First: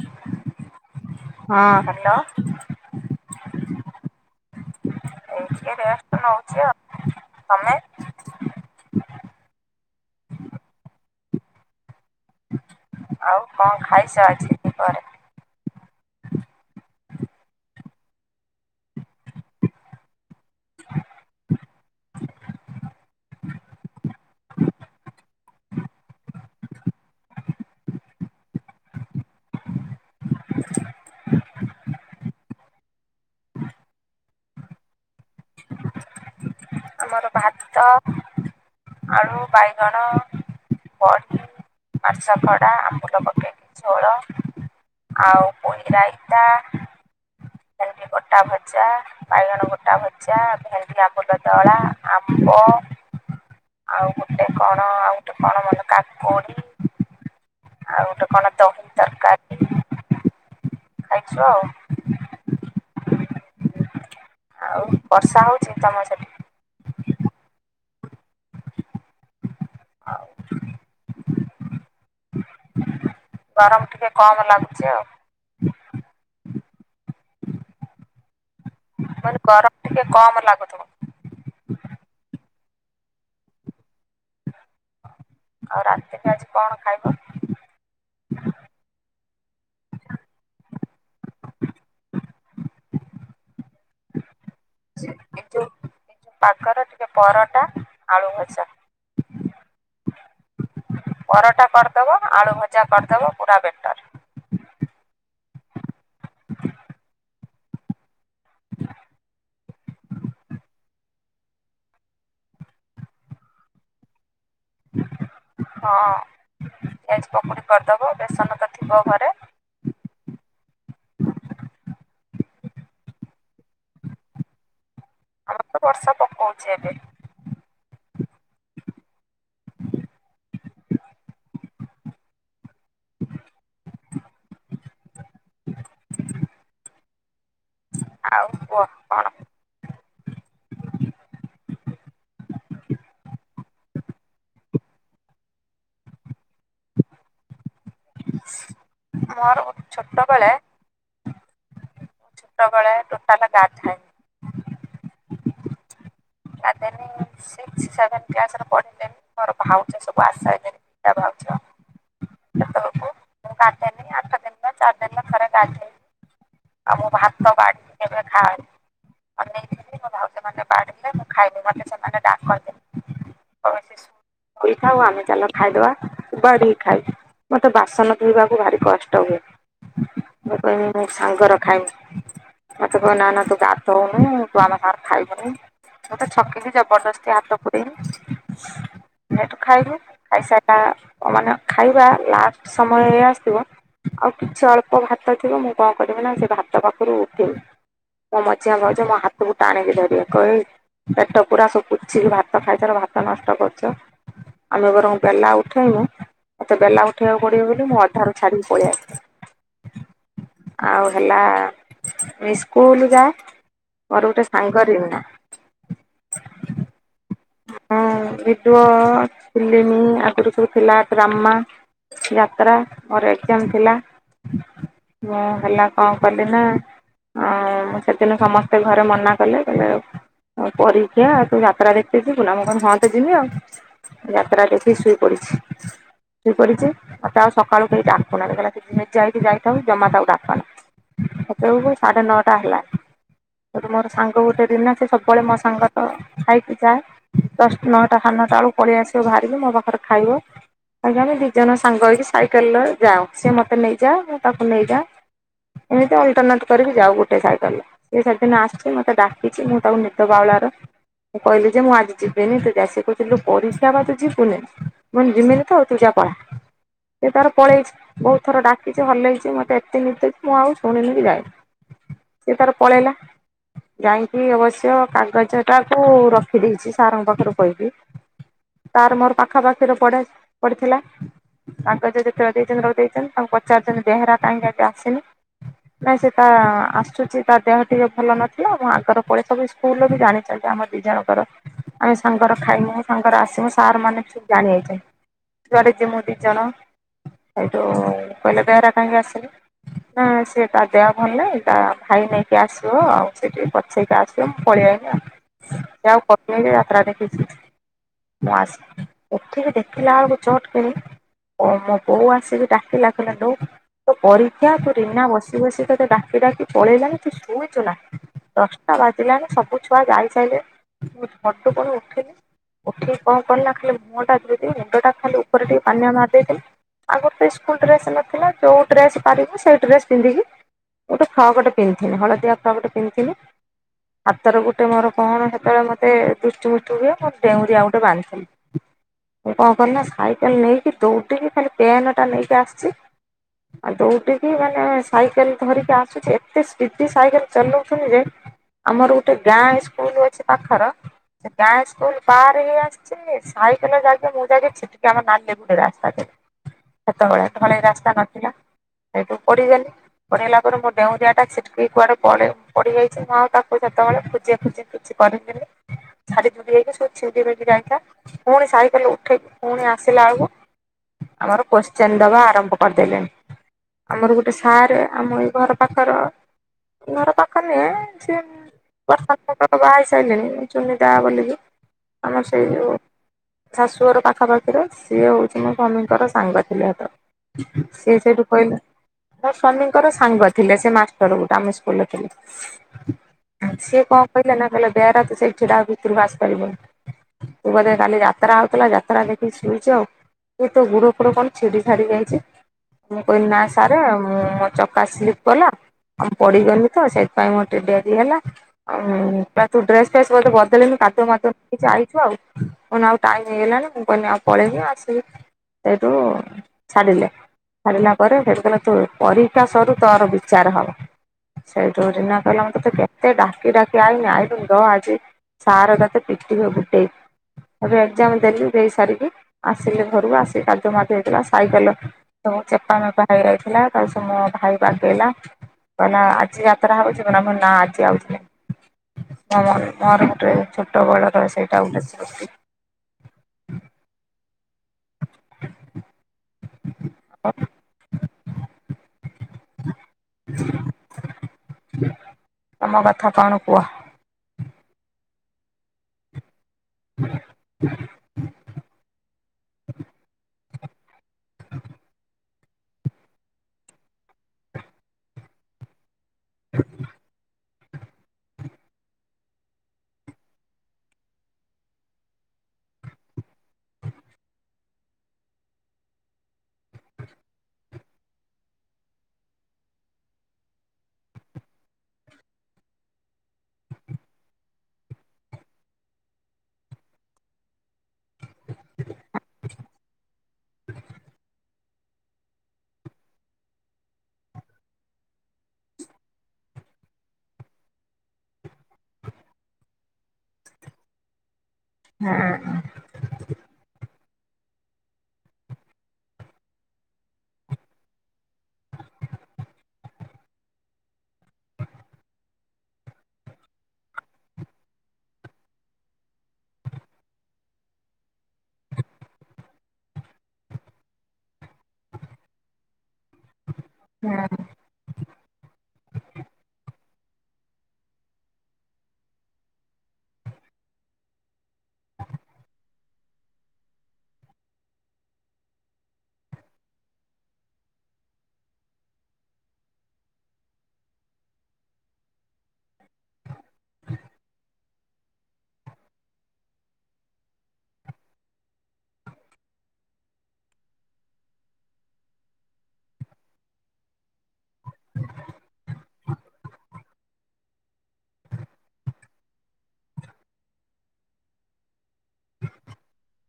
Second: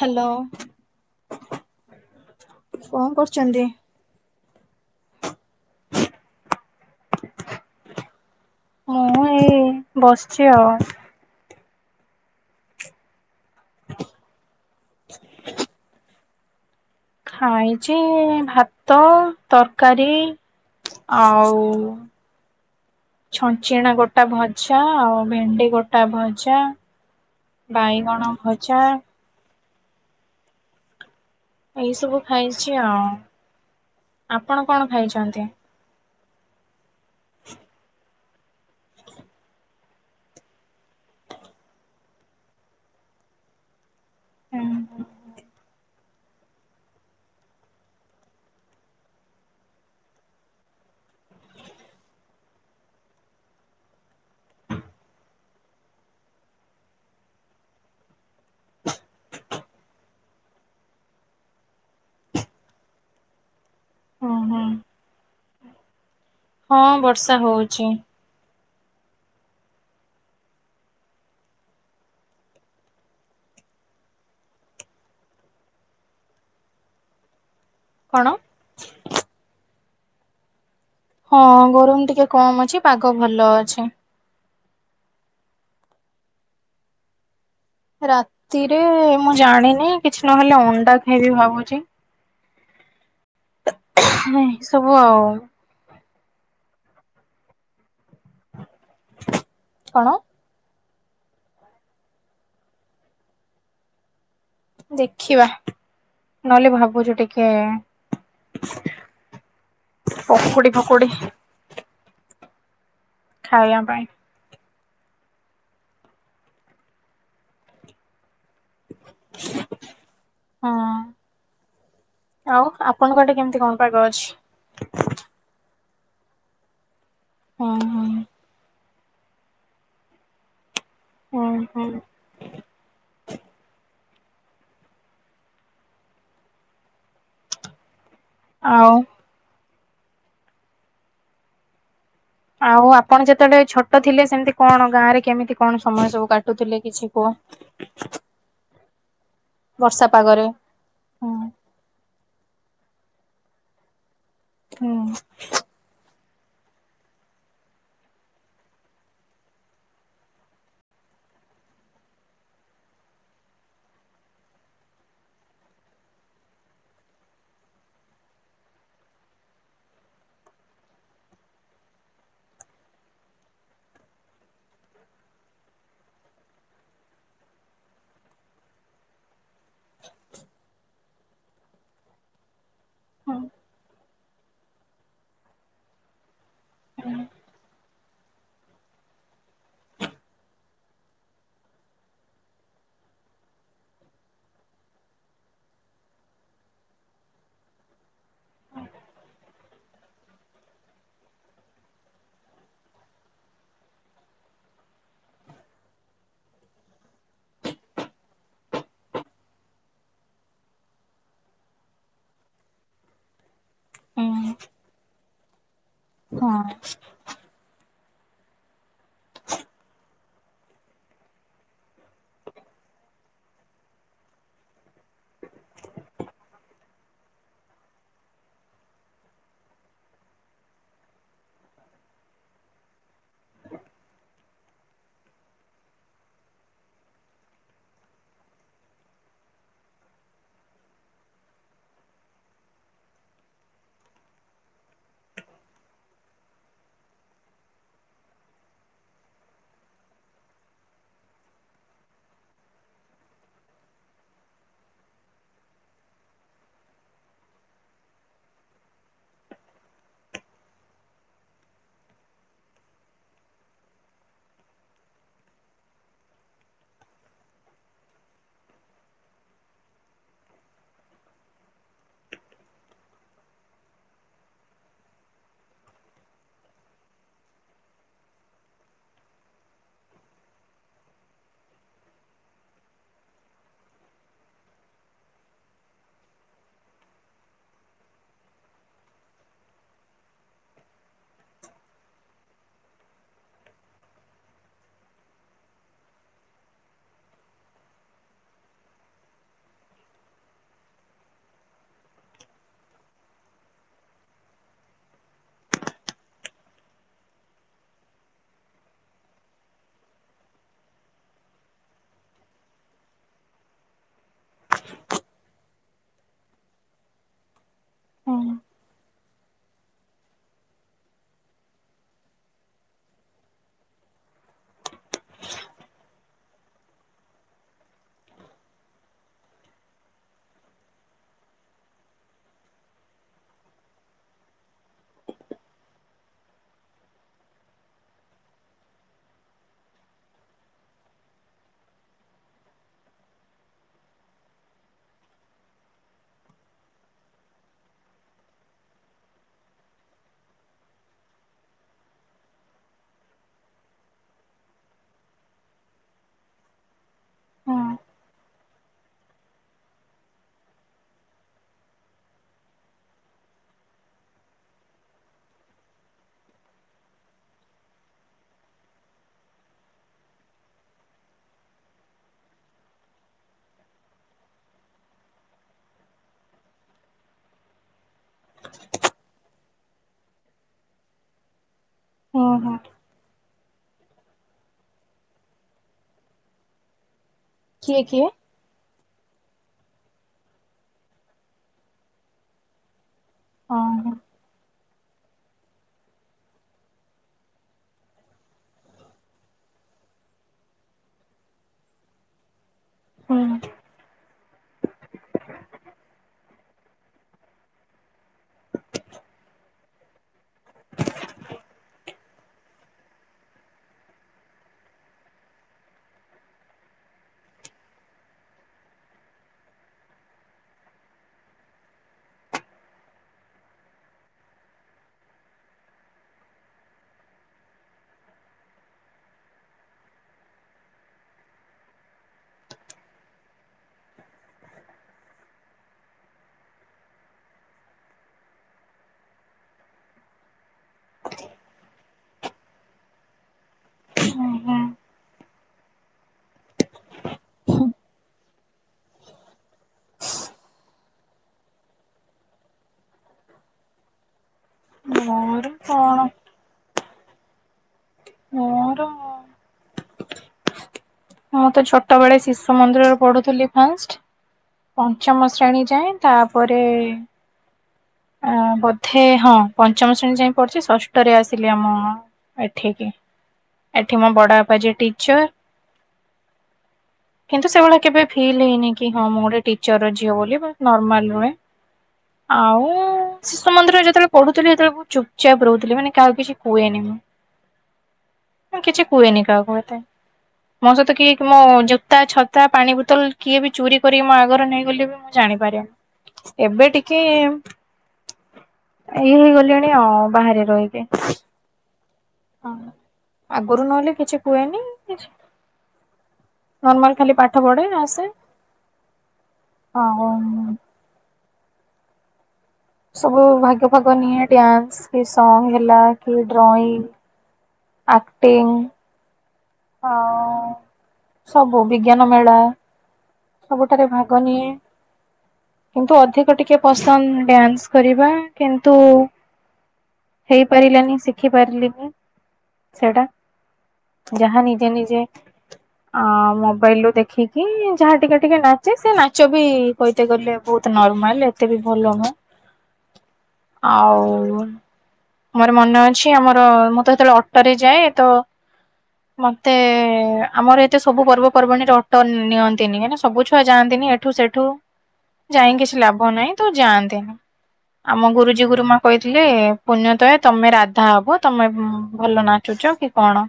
Hello ହଁ hello. କଣ କରୁଛନ୍ତି? ଏଇ ଟିକେ ବ୍ୟସ୍ତ ନଉଛି ଆଉ ତମେ? ମୁଁ ଏଇ ବସିଚି ଆଉ। ଆଉ କଣ ଖାଇସ ଆଜି ଦି ପହରେ? [unintelligible] ଖାଇଚି ଭାତ ତରକାରୀ। ଆଉ ଛଞ୍ଚିଣା ଗୋଟା ଭ ଜା ଆଉ ଭେଣ୍ଡି ଗୋଟା ଭଜା ବାଇଗଣ ଭଜା। ଏଇ ସବୁ ଖାଇଚି ଆଉ ଆପଣ କଣ ଖାଇଛନ୍ତି? ଆମର ଭାତ ଆଳୁ ବାଇଗଣ ବଢ଼ ଆଷା ଖଡା ଆମ୍ବୁଲ ପକେଇକି। ଝୋଳ ହୁଁ ଆଉ ପୋଇ ରାଇତା। ଭେଣ୍ଡି ଗୋଟା ଭଜା ବାଇଗଣ ଗୋଟା ଭଜା ଭେଣ୍ଡିରେ ଆମ୍ବଲ। ଦଳା ଆମ୍ବ ଆଉ ଗୋଟେ କଣ। ଆଉ ଗୋଟେ କଣ ମନ କାକୁଡି। ଆଉ ଗୋଟେ କଣ ଦ ଖାଇଚୁ ଆଉ ଆଉ ବର୍ଷା ହଉ ହୁଁ ଯେ ତମ ସେତିକି। ହଁ ବର୍ଷା ହଉଚି। [unintelligible] ଗରମ ଟିକେ କମ ଲାଗୁଚି ଆଉ। କଣ। ମାନେ ଗରମ ଟିକେ କମ ଲାଗୁଥୁବ। ହଁ ଗରମ ଟିକେ କମ ଅଛି ପାଗ ଭଲ ଅଛି। ଆଉ ରାତିଟା ଆଜି କଣ ଖାଇବ? ରାତିରେ ମୁଁ ଜାଣିନି କିଛି ନହେଲେ ଅଣ୍ଡା ଖାଇବି ଭାବୁଚି। ସବୁ ଆଉ। ପାଖରେ ଟିକେ ପରଟା ଆଳୁ ଭଜା। କଣ? ପରଟା କରଦବ ଆଳୁ ଭଜା କରଦବ ପୁରା ବେଟର। ଦେଖିବା ନହେଲେ ଭାବୁଚୁ ଟିକେ। ପକୁଡି ଫକୁଡି ଖାଇବା ପାଇଁ। ହଁ ପିଆଜି ପକୁଡି କରିଦବ ବେସନ ତ ଥିବ ଘରେ। ହଁ। ଆଉ ଆପଣଙ୍କ ଆଡେ କେମିତି କଣ ପାଗ ଅଛି। ଆମର ତ ବର୍ଷା ପକଉଛି ଏବେ। ହଁ ହଁ। ହଁ ହଁ। ଆଉ କୁହ କଣ? ଆଉ ଆପଣ ଯେତେଳେ ଛୋଟ ଥିଲେ ସେମିତି କଣ ଗାଁ ରେ କେମିତି କଣ ସମୟ ସବୁ କାଟୁଥିଲେ କିଛି କୁହ। ମୋର ବର୍ଷା ପାଗରେ ଛୋଟବେେଳେ ହୁଁ ସବୁବେଳେ ଟୋଟାଲ ଗାଧୁଏ। ହୁଁ। ଗାଧୁଏନି ସେ ସିଆଡେ କ୍ଲାସର ପଢୁଥୁ ମୋର ଭାଉଜ ସବୁ ଆଶସଇଲେଣି। ତା ଭାଉଜ। କେତେ ରଖିମି। ଟା ଟା ଖରେ ଟାଟୁ ଆଉ ମୁଁ ଭାତ ବାଡ଼ିକି କେବେ ଖାଏ ତ ବାଡ଼ିଲେ ମୁଁ ଖାଇଲି ମୋତେ ସେମାନେ ଡାକନ୍ତି ତଡ଼କ ଫିସ୍ ସିଏ ଖାଉ ଆମେ ଚାଲ ଖାଇଦବା ତୁ ବାଢିକି ଖାଇବି ମତେ ବାସନ ଧୋଇବାକୁ ଭାରି କଷ୍ଟ ହୁଏ ମୁଁ କହିବି ମୁଁ ସାଙ୍ଗର ଖାଇବି ମତେ କହିବେ ନା ହୁଁ ନା ତୁ ଗାଧୋହଉନୁ ତୁ ଆମ ସାଙ୍ଗରେ ଖାଇବୁନି ମୁ ତେ ଛକିଲି ଜବରଦସ୍ତି ହାତ ପୁରେଇବି ସେଠୁ ଖାଇବୁ ଖାଇସାରିଲା ମାନେ ଖାଇବା ଲାଷ୍ଟ ସମୟ ହେଇ ଆସୁଥିବ ଆଉ କିଛି ଅଳ୍ପ ଭାତ ଥିବ ମୁଁ କଣ କରିବି ନା ସେ ଭାତ ପାଖରୁ ଉଠିବି ମୋ ମଝିଆ ଭାଉଜ ମୋ ହାତକୁ ଟାଣିକି ଧରିବେ କହିବେ ଏଇ ପେଟ ପୁରା ସବୁ ପୋଛିକି ଭାତ ଖାଇସାର ଭାତ ନଷ୍ଟ କରୁଛ ଆମେ ବରଂଙ୍ଗ ବେଲା ଉଠେଇବୁ ମୋତେ ବେଲା ଉଠେଇବାକୁ ପଡ଼ିବ ବୋଲି ମୁଁ ଅଧାରୁ ଛାକି ପଳେଇ ଆସେ ଆଉ ହେଲା ସ୍କୁଲ୍ ଯା ମୋର ଗୋଟେ ହୁଁ ସାଙ୍ଗ ରିନା ହଁ ହଁ ଭିଡିଓ ଫିଲିମି ଆଗରୁ ସବୁ ଥିଲା ଡ୍ରାମା ଯାତ୍ରା ମୋର ଏକ୍ ଜାମ୍ ଥିଲା ମୁଁ ହେଲା କଣ କଲିି ନା ଆଉ ସେଦିନ ସମସ୍ତେ ଘରେ ମନା କଲେ କହିଲେ ତେର ପରୀକ୍ଷା ତୁ ଯାତ୍ରା ଦେଖି ଯିବୁ ନା ମୁଁ କହିଲି ହଁ ତ ଯିବି ଆଉ ଯାତ୍ରା ଦେଖିକି ଶୋଇପଡ଼ିଛି ଶୋଇପଡ଼ିଛି ମତେ ଆଉ ସକାଳୁ କେହି ଡାକୁନାହାନ୍ତି ସେ ଯେମିତି ଯାଇଛି ଯାଇଥାଉ ଜମା ତା ଡାକନା ସେତେବେଳକୁ ସାଢେ ନଅଟା ହେଲାଣି ସେଠୁ ମୋର ସାଙ୍ଗ ଗୋଟେ ରିନା ସେ ସବୁବେଳେ ମୋ ସାଙ୍ଗ ତ ଖାଇଛିି ଯାଏ ନଅଟା ସାଡେଅନଟା ବେଳକୁ ପଳେଇ ଆସିବ ବାହାରିକି ମୋ ପାଖରେ ଖାଇବ ଆଜ୍ଞା ଆମେ ଦି ଜଣ ସାଙ୍ଗ ହେଇକି ସାଇକେଲରେ ଯାଉ ସିଏ ମତେ ନେଇଯାଆ ମୁ ତାକୁ ନେଇଯାଅ ଏମିତି ଅଲ୍ଟରନେଟ୍ କରିକି ଯାଉ ଗୋଟେ ସାଇକେଲ୍ ରେ ସିଏ ସେଦିନ ଆସିଛି ମତେ ଡାକିଛି ମୁଁ ତାକୁ ନିଦ ବାଉଳାରେ କହିଲି ଯେ ମୁଁ ଆଜି ଯିବିନି ତୁ ଯା ସେ କହୁଛି ପରୀକ୍ଷା ତୁ ଜୀବୁନେ ମୁ କହିଲି ଯିବିନିତ ତୁ ଯା ପଳା ସେ ତାର ପଳେଇଛି ବହୁତ ଥର ଡାକିଛି ହଲେଇଛି ମତେ ଏତେ ନିଦ ଯେ ମୁଁ ଆଉ ଶୁଣିନି କି ଯାଇନି ସେ ତାର ପଳେଇଲା ଯାଇକି ଅବଶ୍ୟ କାଗଜ ଟାକୁ ର ଖି ଦେଇଛି ସାର୍ ଙ୍କ ପାଖରୁ କହିକି ତାର ମୋର ପାଖା ପାଖିରେ ପଡ଼େ ପଡ଼ିଥିଲା କାଗଜ ଯେତେବେଳେ ଦେଇଛନ୍ତି ତାକୁ ପଚାରିଛନ୍ତି ପଚାରିଛନ୍ତି ବେହେରା କାହିଁକି ଆଜି ଆସିନି ନାଇଁ ସେ ତା ଆସୁଛି ତା ଦେହ ଟିକେ ଭଲ ନଥିଲା ମୁଁ ଆଗର ପଳଶା ବି ସ୍କୁଲ୍ ବି ଜାଣିଛନ୍ତି ଆମ ଦି ଜଣ ର ଆମେ ସାଙ୍ଗର ଖାଇମୁ ସାଙ୍ଗର ଆସିମୁ ସାର୍ ମାନେ ଠିକ୍ ଜାଣିଯାଇଛନ୍ତି ଯୁଆଡେ ଯିମୁୁ ଦି ଜଣ ସେଇଠୁ କହିଲେ ବେହେରା କାହିଁକି ଆସିନି ନା ସେ ତା ଦେହ ଭଲ ନାହିଁ ତା ଭାଇ ନେଇକି ଆସିବ ଆଉ ସେ ଠିକେ ପ ପଛେଇକି ଆସିବ ମୁଁ ପଳେଆଇଲି ଆଉ ସେ ଆଉ କହିନି ଯାତ୍ରା ଦେଖିଛି ମୁଁ ଆସିକି ଉଠିକି ଦେଖିଲା ଆଳକୁ ଚଟକିରିକି ଓ ମୋ ବୋଉ ଆସିିକି ଡାକିଲା କହିଲା ତେ ପରୀ କୁୁ ରୀନା ବସି ବସି ତତେ ଡାକି ଡାକି ପଳେଇଲାଣି ତୁ ଶୁଇଛୁ ନା ହୁଁ ଦଶଟା ବା ଲାଣି ସବୁ ଛୁଆ ଯାଇସାଇିଲଲେନି ମୁଁ ଭଣ୍ଡୁ ପଣ ଉଠିଲି। ଉଠିକି କଣ କରିଲା ଖାଲି ମୁହଁ ଟାଦି ମୁଣ୍ଡ ଟା ଖାଲି ଉପରେ ଟିକେ ପାନୀୟ ମାରିଦେଇଥିଲି। ଆଗରୁ ତ ସ୍କୁଲ ଡ୍ରେସ ନଥିଲା ଯେଉ ଡ୍ରେସ ପାରିବି ସେଇ ଡ୍ରେସ୍ ପିନ୍ଧିକି ଗୋଟେ ଫ୍ରକଟେ ପିନ୍ଧିଥିଲି ହଳଦି ଫରକ ଟେ ପିନ୍ଧିଥିଲି। ହାତର ଗୋଟେ ମୋର କଣ ସେତେବେଳେ ମତେ ସେତ ଦୃଷ୍ଟି ମୁଷ୍ଟି ହୁଏ ମୁଁ ଡେଉଁରିଆ ଆଉ ଗୋଟେ ବାନ୍ଧି ଦିଏ। ମୁଁ କଣ କ ନା ସାଇକେଲ ନେଇକି ଦୌଡ଼ିକି ଖାଲି ପେନ୍ ଟା ନେଇକି ଆସିଛି ଆଉ ଦଉଡିକି ମାନେ ସାଇକେଲ୍ ଧରିକି ଆସୁଛି ଏତେ ସ୍ପିଡ ସାଇକେଲ ଚଲାଉଛନ୍ତି ଯେ ଆମର ଗୋଟେ ଗାଁ ସ୍କୁଲ ଅଛି ପାଖର ସେ ଗାଁ ସ୍କୁଲ ପାର ହେ ଆସଛି ସାଇକେଲ ଯାଇକି ମୁ ଜାଇକି ଛିଟ୍କା ଆମ ନାଲି ଗୋଡି ରାସ୍ତାରେ ସେତେବେଳେ ହୁଁ ଢଳେଇ ରାସ୍ତା ନଥିଲା ସେଇଠୁ ପଡିଗଲି ପଢେଇଲା ପରେ ମୋ ଡେଉଁରିଆ ଟା ଛିଟକି କୁଆଡେ ପଡିଯାଇଛି ମୁଁ ଆଉ ତାକୁ ସେତେବେଳେ ଖୋଜେ ଖୋଜି କିଛିି ପଢିଥିଲି ଝାଡିଝୁଡି ହେଇକି ସବୁ ଛିଡି ଫିିଡି ଯାଇଥିଲା ପୁଣି ସାଇକେଲ ଉଠେଇକି ପୁଣି ଆସିଲା ବେଳକୁ ଆମର କ୍ୱେଷ୍ଟିନ୍ ଦବା ଆରମ୍ଭ କରିଦେଲେଣି। ଆମର ଗୋଟେ ସାର୍ ଆମ ଏଇ ଘର ପାଖର। ଘର ପାଖରେ ନୁହଁ ସେ ବର୍ଷ ହବ ବାହା ହେଇ ସାରିଲେଣି ଚୁନି ଦା ବୋଲିିକି ଆମ ହୁଁ ସେଇ ହୁଁ ଯେଉ ଶାଶୁର ପାଖାପାଖିରେ ସିଏ ହଉଛି ମୋ ସ୍ଵାମୀଙ୍କର ସାଙ୍ଗ ଥିଲେ ସେତେବେଳକୁ। କିଏ ସେିଏ କିଏ? ସେଇଠୁ କହିଲେ ମୋ ସ୍ୱାମୀଙ୍କର ସାଙ୍ଗ ଥିଲେ ସେ ମାଷ୍ଟର ଗୋଟେ ଆମେ ସ୍କୁଲରେ ଥିଲେ ହଁ ସିଏ କଣ କହିଲେ ନା କହିଲେ ବେହେରା ତୁ ସେଇଠି ଠିଆ ହୋ ଭିତରୁକୁ ଆସି ପାରିବୁନି। ତୁ ବୋଧେ କାଲି ଯାତ୍ରା ହଉଥିଲା ଯାତ୍ରା ଦେଖିକି ଶୁଇଛୁ ଆଉ ଏ ତ ଗୋଡ଼ ଉପରେ କଣ ଛିଡି ଛାଡ଼ିି ଯାଇଛି ମୁ ହଁ କହିଲି ନା ସାର୍ ମୁଁ ମୋ ଚକା ସ୍ଲିପ କଲା ଆଁ ପଡିଗଲି ତ ସେଥିପାଇଁ ମୋର ଟେ ଡେରି ହେଲା ଆଉ ତୁ ଡ୍ରେସ ବଦଲେ କାଦୁଅ ମାଦୁଅ ହେଇକି ଆଇଛୁ ଆଉ। କଣ ଆଉ ଟାଇମ ହେଇଗଲାଣି ମୁଁ କହିଲି ଆଉ ପଳେଇବି ଆସିବି ସେଇଠୁ ଛାଡିଲେ। ସାରିଲା ପରେ ସେଠୁ କହିଲେ ତୁ ପରିକ୍ଷା ସରୁ ତୋର ବିଚାର ହବ। ସେଇଠୁ ରିନା କହିଲା ମୁ ତତେ କେତେ ଡାକି ଡାକି ଆଇନି ଆଇଲୁନୁ ସାର ତତେ ପିଟିବେ ଗୋଡାଇକି। ଏବେ ଏକ୍ଜାମ ଦେଲି ଦେଇ ସାରିକି ଆସିଲି ଘରକୁ ଆସିିକି କାଦୁଅ ମାଦୁଅ ହେଇଥିଲା ସାଇକେଲ ସବୁ ଚେପା ମେପା ହେଇ ଯାଇଥିଲା ତାକୁ ସବୁ ମୋ ଭାଇ ବାଗେଇଲା କହିଲା ଆଜି ଯାତ୍ରା ହଉଛିନା ଭ ନା ଆଜି ଆଉ ମରେ ଛୋଟ ବଳର ସେଇଟା ଗୋଟେ ସ୍ମୃତି। ହୁଁ, ହୁଁ। ଆ ତମ କଥା କଣ କୁହ। ମୋର କଣ? [inaudible] ମୋର [inaudible] ମୁଁ ତ ଛୋଟ ବଳେ ଶିଶୁ ମନ୍ଦିରରେ ପଢୁଥିଲି ଫାଷ୍ଟ ପଞ୍ଚମ ଶ୍ରେଣୀ ଯାଏଁ ତାପରେ ଆଁ ବୋଧେ ହଁ ପଞ୍ଚମ ଶ୍ରେଣୀ ଯାଏଁ ପଡିଚି ଷଷ୍ଟରେ ଆସିଲି ଆମ ଏଠିକି। ଏଠି ମୋ ବଡ ବାପା ଯେ ଟିଚର୍। କିନ୍ତୁ ସେଭଳିଆ କେବେ ଫିଲ୍ ହେଇନି କି ହଁ ମୁଁ ଗୋଟେ ଟିଚର୍ ର ଝିଅ ବୋଲି, ବା ନର୍ମାଲ୍ ରୁହେ। ଆଉ? ଶିଶୁ ମନ୍ଦିର ରେ ଯେତବେଳେ ପଢୁଥିଲି, ସେତବେଳେ ବହୁ ଚୁପ୍ ଚାପ୍ ରହୁଥିଲି ମାନେ କାହାକୁ କିଛି କୁହେନି ମୁଁ। କିଛି କୁହେନି କାହାକୁ ଏତେ ମୋ ସହିତ କିଏକି ମୋ ଜୋତା ଛତ୍ ଛତା ପାଣି ବୋତଲ କିଏବି ଚୋରି କରିକି ମୋ ଆଗରୁ ନେଇଗଲେ ବି ମୁଁ ଜାଣିପାରେନି। ଏବେ ଟିିକେ ଇଏ ହେଇଗଲିଣି ଆଉ ବାହାରେ ରହିକି। ହୁଁ। ଆଗୁରୁ ନ ଏଲେ କିଛି କୁହେନି। କିଛ୍ ନର୍ମାଲ୍ ଖାଲି ପାଠ ପଢେ ଆସେ, ହଁ। ସବୁ ଭାଗ ଫାଗ ନିଏ, ଡ୍ୟାନ୍ସ୍ କି ସଙ୍ଗ୍ ହେଲା କି ଡ୍ରଇଂ ଆକ୍ଟିଙ୍ଗ୍ ଆଉ ସବୁ ବିଜ୍ଞାନ ମେଳା। ସବୁଥେରେ ଭାଗ ହୁଁ ନିଏ। କିନ୍ତୁ ଅଧିକ ଟିକେ ପସନ୍ଦ୍ ଡ୍ୟାନ୍ସ କରିବା। କିନ୍ତୁ ହୋଇପାରିଲାନି ଶିଖିପାରିଲିନି ସେଇଟା। ଯାହା ନିଜେ ନିଜେ ଅ ମୋବାଇଲ୍ ରୁ ଦେଖିକି ଯାହା ଟିକେ ଟିକେ ନାଚେ ସେ ନାଚ ବି କହିତେ ଗଲେ ବହୁତ୍ ନର୍ମାଲ ଏତେବି ଭଲ ନୁଅଁ। [unintelligible] ଆଉ। ମୋର ମନେ ଅଛି ଆମର ମୁଁ ତ ସେତେବେଳେ ଅଟୋ ରେ ଯାଏ। ସେଟୁ ମତେ ଆମର ଏତେ ସବୁ ପର୍ବ ପର୍ବାଣୀରେ ଅଟୋ ନିଅନ୍ତିନି କା ଇନା ସବୁ ଛୁଆ ଯାଆନ୍ତିନି। ଏଠୁ ସେଠୁ ଯାଇଁ କି କିଛି ଲାଭ ନାହିଁ ତ ଯାଆନ୍ତିନି। ଆମ ଗୁରୁଜୀ ଗୁରୁମା କହିଥିଲେ। ପୁଣ୍ୟତୟ ତମେ ରାଧା ହବ ତମେ ଭଲ ନାଚୁଚ କି କଣ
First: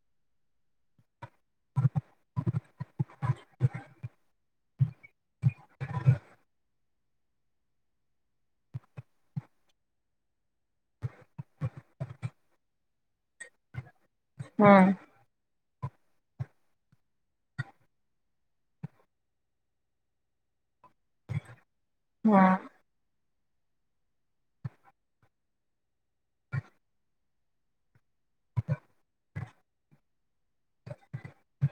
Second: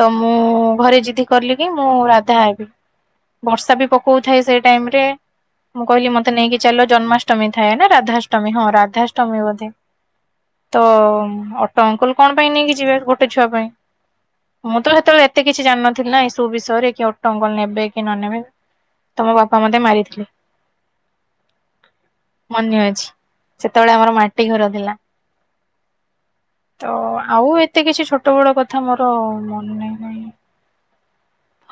ତ ମୁଁ ଘରେ ଜିଦି କଲିକି ମୁଁ ରାଧା ହେବି। ବର୍ଷା ବି ପକଉଥାଏ ସେଇ ଟାଇମ୍ ରେ। ମୁଁ କହିଲି ମତେ ନେଇକି ଚାଲ ଜନ୍ମାଷ୍ଟମୀ ଥାଏନା ରାଧାଷ୍ଟମୀ ହଁ ରାଧାଷ୍ଟମୀ ବୋଧେ। ତ ଅଟୋ ଅଙ୍କଲ କଣ ପାଇଁ ନେଇକି ଯିବେ ଗୋଟେ ଛୁଆ ପାଇଁ ହୁଁ ମୁଁ ତ ସେତେବେଳେ ଏତ୍ ଏତେ କିଛି ଜାଣିନଥିଲି ନା ଏଇ ସବୁ ବିଷୟରେ କି ଅଟ ଅଙ୍କଲ ନେବେକି ନନେବେ। ତ ମୋ ବାପା ମତେ ମାରିଥିଲେ। [unintelligible] ମନେ ଅଛି, ସେତେବେଳେ ଆମର ମାଟି ଘର ଥିଲା। ତ ଆଉ ଏତେ କିଛି ଛୋଟ ବେଳ କଥା ମୋର ମନେନାହିଁ ନା କଣ।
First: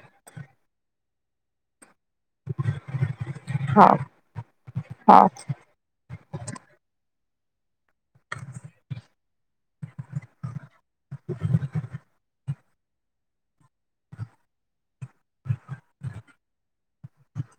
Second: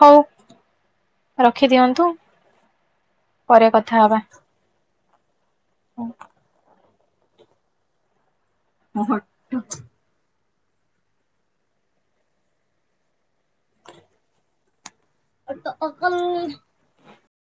ହଉ। ରଖିଦିଅନ୍ତୁ ପରେ ହଉ କଥାହବା ହଉ। ହୁଁ। [inaudible] [unintelligible] ଏତ ଅସଲ୍